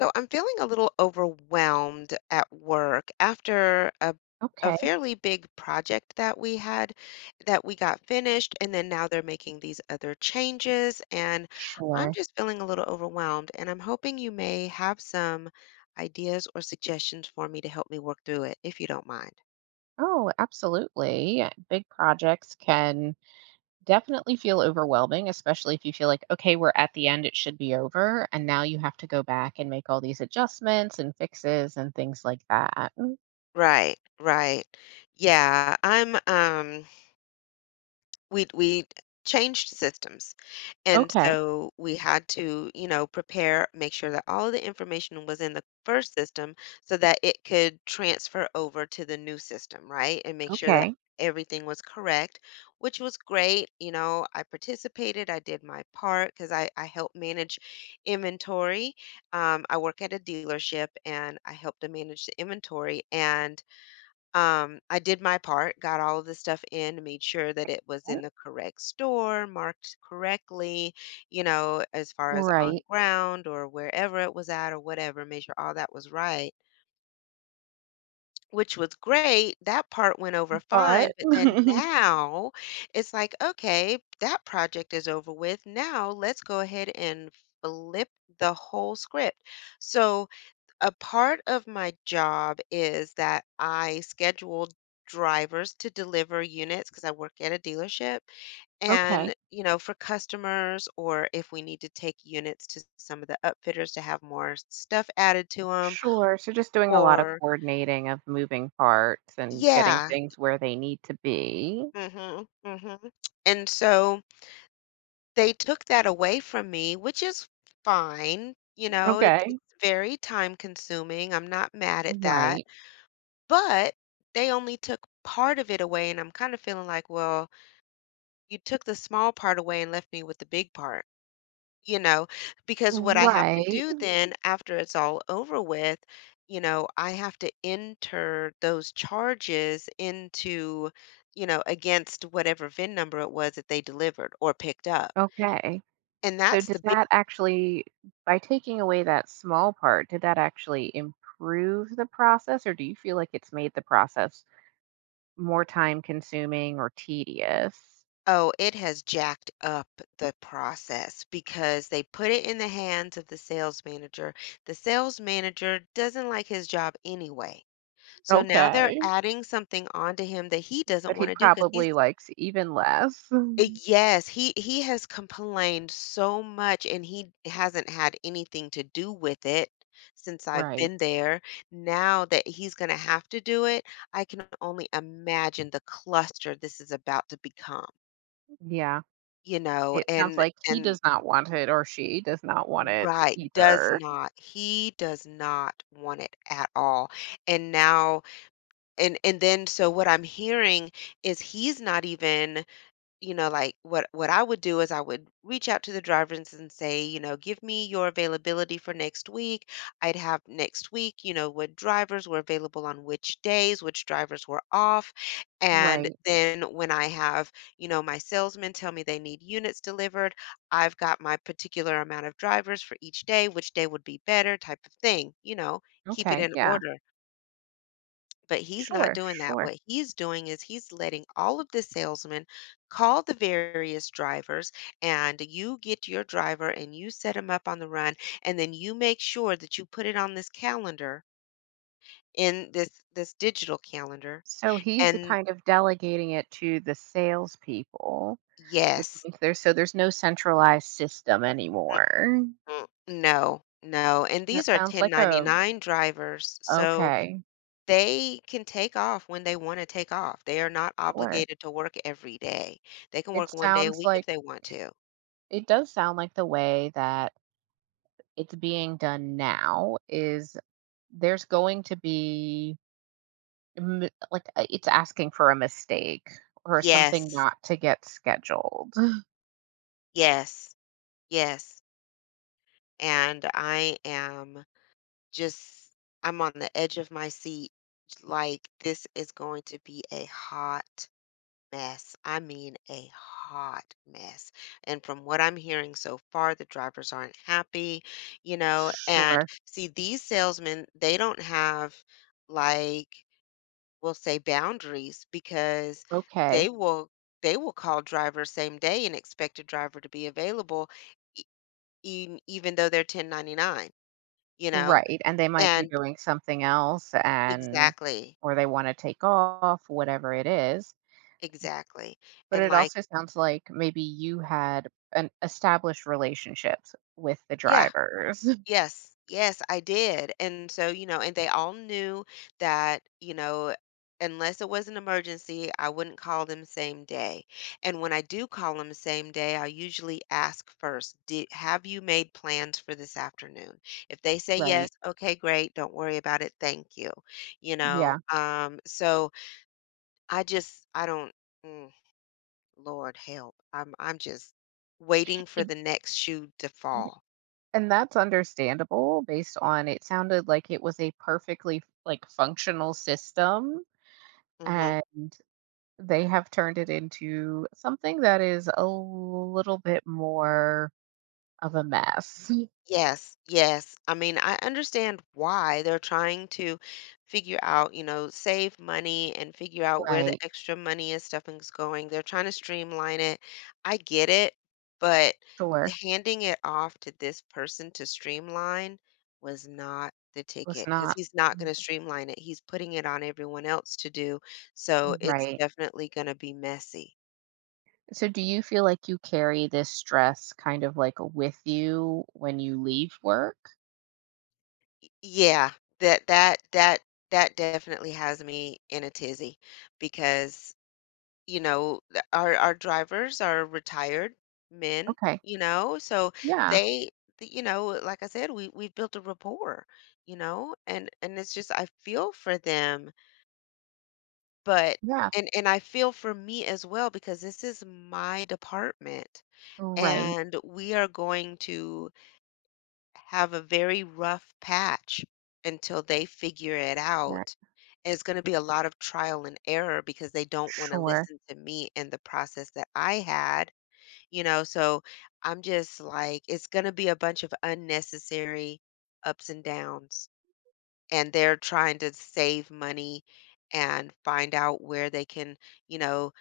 So I'm feeling a little overwhelmed at work after a Okay, fairly big project that we had, that we got finished, and then now they're making these other changes. And I'm sure. just feeling a little overwhelmed, and I'm hoping you may have some ideas or suggestions for me to help me work through it, if you don't mind. Oh, absolutely. Big projects can definitely feel overwhelming, especially if you feel like, okay, we're at the end, it should be over. And now you have to go back and make all these adjustments and fixes and things like that. Right, right. Yeah, I'm we changed systems. And Okay, so we had to, you know, prepare, make sure that all the information was in the first system so that it could transfer over to the new system, right? And make sure that okay. everything was correct, which was great. You know, I participated, I did my part because I help manage inventory. I work at a dealership and I help to manage the inventory. And I did my part, got all of the stuff in, made sure that it was in Yeah. the correct store, marked correctly, you know, as far as on Right. ground or wherever it was at or whatever, made sure all that was right, which was great. That part went over fine. But, But then now it's like, okay, that project is over with. Now let's go ahead and flip the whole script. So, a part of my job is that I schedule drivers to deliver units because I work at a dealership, okay, and you know, for customers, or if we need to take units to some of the upfitters to have more stuff added to them. Yeah, sure. So just doing a lot of or coordinating of moving parts and getting yeah. things where they need to be. Mhm, mhm. And so they took that away from me, which is fine, you know. it, Okay. it's very time consuming. I'm not mad at that. Right. But they only took part of it away, and I'm kind of feeling like, well, you took the small part away and left me with the big part, you know? Because what I have to Right. do then after it's all over with, you know, I have to enter those charges into, you know, against whatever VIN number it was that they delivered or picked up. Okay. And So that's does the— that actually, by taking away that small part, did that actually improve the process, or do you feel like it's made the process more time consuming or tedious? Oh, it has jacked up the process because they put it in the hands of the sales manager. The sales manager doesn't like his job anyway. So now they're Okay, adding something onto him that he doesn't but he want to do because he's— probably likes even less. Mhm. yes, he has complained so much, and he hasn't had anything to do with it since I've Right. been there. Now that he's going to have to do it, I can only imagine the cluster this is about to become, Yeah. you know. It sounds and like he and does not want it or she does not want it right, does either. not. He does not want it at all. And now and then, so what I'm hearing is he's not even, you know, like what I would do is I would reach out to the drivers and say, you know, give me your availability for next week. I'd have next week, you know, what drivers were available on which days, which drivers were off. And Right. then when I have, you know, my salesmen tell me they need units delivered, I've got my particular amount of drivers for each day, which day would be better, type of thing, you know, keep it Okay. in Yeah. order. But he's not Sure, doing that. sure. What he's doing is he's letting all of the salesmen call the various drivers, and you get your driver and you set him up on the run, and then you make sure that you put it on this calendar, in this digital calendar. So he's And kind of delegating it to the salespeople. Which yes, means there's, so there's no centralized system anymore. mm-mm, no, no. And these That are sounds like a, 1099 drivers, so okay, they can take off when they want to take off. They are not sure. obligated to work every day. They can It work one day a sounds week if like, they want to. it does sound like the way that it's being done now is there's going to be it's asking for a mistake or something Yes, not to get scheduled. yes, yes. And I am just, I'm on the edge of my seat. Like, this is going to be a hot mess. I mean, a hot mess. And from what I'm hearing so far, the drivers aren't happy, you know. And Sure. see, these salesmen, they don't have, like, we'll say boundaries, because they Okay. will. They will call drivers same day and expect a driver to be available in, even though they're 1099, you know? Right. And they might be And doing something else, and exactly, or they want to take off, whatever it is. exactly. But And it like, also sounds like maybe you had an established relationships with the yeah, drivers, yes, yes, I did. And so, you know, and they all knew that, you know, unless it was an emergency, I wouldn't call them same day. And when I do call them same day, I usually ask first, "Did have you made plans for this afternoon?" If they say yes, right? okay, great, don't worry about it, thank you. Yeah. So I don't. Mm, Lord help. I'm just waiting for It- the next shoe to fall. and that's understandable based on, it sounded like it was a perfectly like functional system Hmm. and they have turned it into something that is a little bit more of a mess. Yes, yes. I mean, I understand why they're trying to figure out, you know, save money and figure out where the Right. extra money and stuff is going. They're trying to streamline it. I get it, but the Sure. handing it off to this person to streamline was not the It was ticket, because not he's not going to streamline it. He's putting it on everyone else to do. So it's right. definitely going to be messy. So do you feel like you carry this stress kind of like with you when you leave work? Yeah, that that that that definitely has me in a tizzy because, you know, our drivers are retired men, Okay. you know, so Yeah. they, you know, like I said, we we've built a rapport, you know, and it's just I feel for them, but Yeah. and I feel for me as well because this is my department, Right. and we are going to have a very rough patch until they figure it Yeah. out. And it's going to be a lot of trial and error because they don't want to Sure. listen to me and the process that I had, you know. So I'm just like, it's going to be a bunch of unnecessary ups and downs. And they're trying to save money and find out where they can, you know,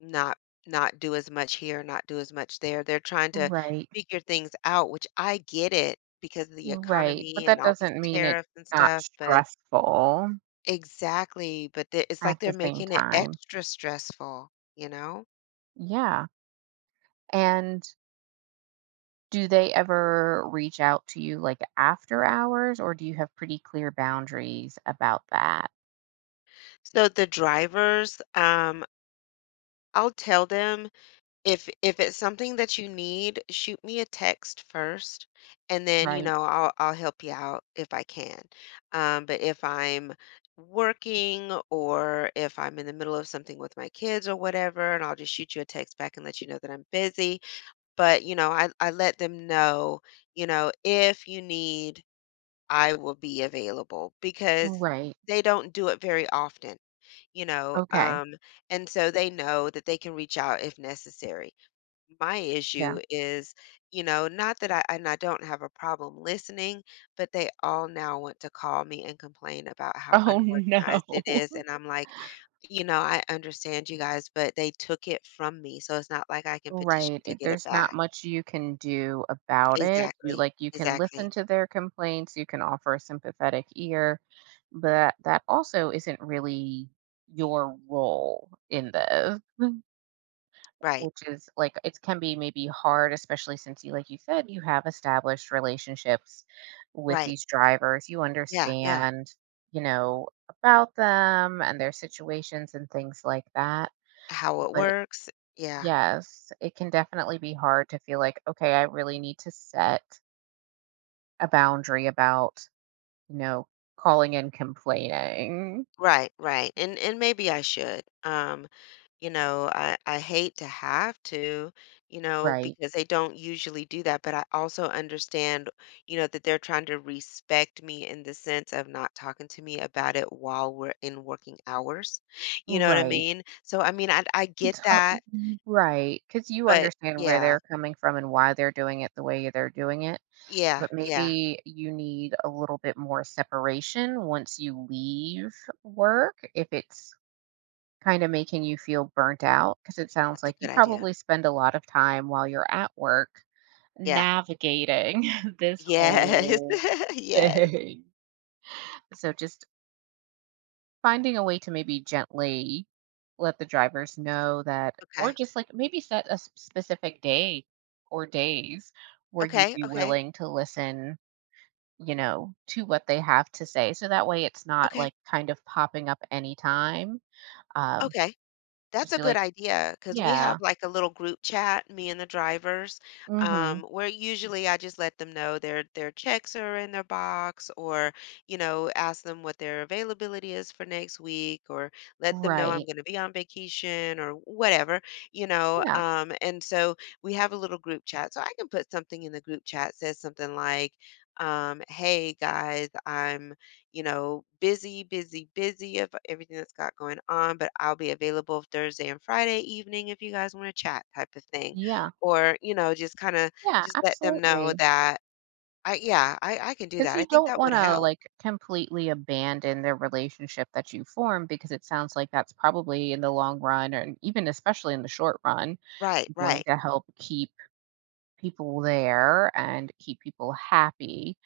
not— not do as much here, not do as much there. They're trying to Right. figure things out, which I get it, because of the Right. But economy and that all these doesn't mean it's tariffs and not stuff, but— stressful Exactly, but the it's like at they're the same making it time. extra stressful, you know? Yeah. And do they ever reach out to you like after hours or do you have pretty clear boundaries about that? So the drivers, I'll tell them, if it's something that you need, shoot me a text first, and then, you Right. know, I'll help you out if I can. But if I'm working or if I'm in the middle of something with my kids or whatever, and I'll just shoot you a text back and let you know that I'm busy. But, you know, I let them know, you know, if you need, I will be available, because Right. they don't do it very often, you know. Okay. And so they know that they can reach out if necessary. My Yeah. issue is, you know, not that I— and I don't have a problem listening, but they all now want to call me and complain about how Oh no. unorganized it is. And I'm like, you know, I understand you guys, but they took it from me. So it's not like I can petition Right. to It, get it there's not back. much you can do about it. You, Exactly. like, you can listen Exactly. to their complaints, you can offer a sympathetic ear, but that also isn't really your role in this. Right. Which is, like, it can be maybe hard, especially since you, like you said, you have established relationships with Right. these drivers. You Yeah. Yeah. understand, you know, about them and their situations and things like that. How it But it, works. Yeah. yes, it can definitely be hard to feel like, okay, I really need to set a boundary about, you know, calling and complaining. Right. Right. And maybe I should. You know, I hate to have to, you know, Right. because they don't usually do that, but I also understand, you know, that they're trying to respect me in the sense of not talking to me about it while we're in working hours. You know what I Right. mean? So, I mean, I It's get ho- that, right. Because you but understand where yeah, they're coming from and why they're doing it the way they're doing it. yeah, But yeah, maybe you need a little bit more separation once you leave work if it's kind of making you feel burnt out. Because it sounds that's a like you good idea. probably spend a lot of time while you're at work Yeah, navigating this yes, whole yes. thing. So just finding a way to maybe gently let the drivers know that, or Okay, just like maybe set a specific day or days where you'd okay, be okay, willing to listen, you know, to what they have to say. So that way it's not okay, like kind of popping up anytime. Um, okay. That's just a be good like, idea because we have yeah, like a little group chat, me and the drivers, mm-hmm, where usually I just let them know their checks are in their box, or you know, ask them what their availability is for next week, or let them know I'm right. going to be on vacation or whatever, you know. Yeah, And so we have a little group chat, so I can put something in the group chat, says something like, "Hey guys, I'm," you know, busy, busy, busy of everything that's got going on, but I'll be available Thursday and Friday evening if you guys want to chat, type of thing. yeah, Or, you know, just kind of yeah, just let them know absolutely. that— I yeah, I can do 'Cause that. I you think don't that would wanna, help. like, completely abandon the relationship that you form, because it sounds like that's probably in the long run and even especially in the short run, Right, going right. to help keep people there and keep people happy,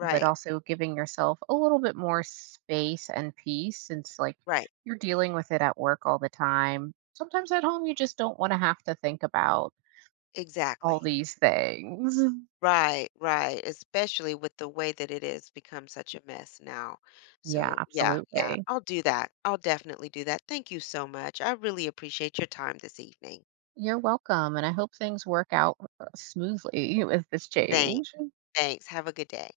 but also giving yourself a little bit more space and peace since, like, Right. you're dealing with it at work all the time. Sometimes at home, you just don't wanna have to think about all Exactly. these things. Right, right. Especially with the way that it has become such a mess now. Yeah, So, yeah, yeah, absolutely. I'll do that. I'll definitely do that. Thank you so much. I really appreciate your time this evening. You're welcome, and I hope things work out, smoothly with this Thanks. change. Thanks. Have a good day.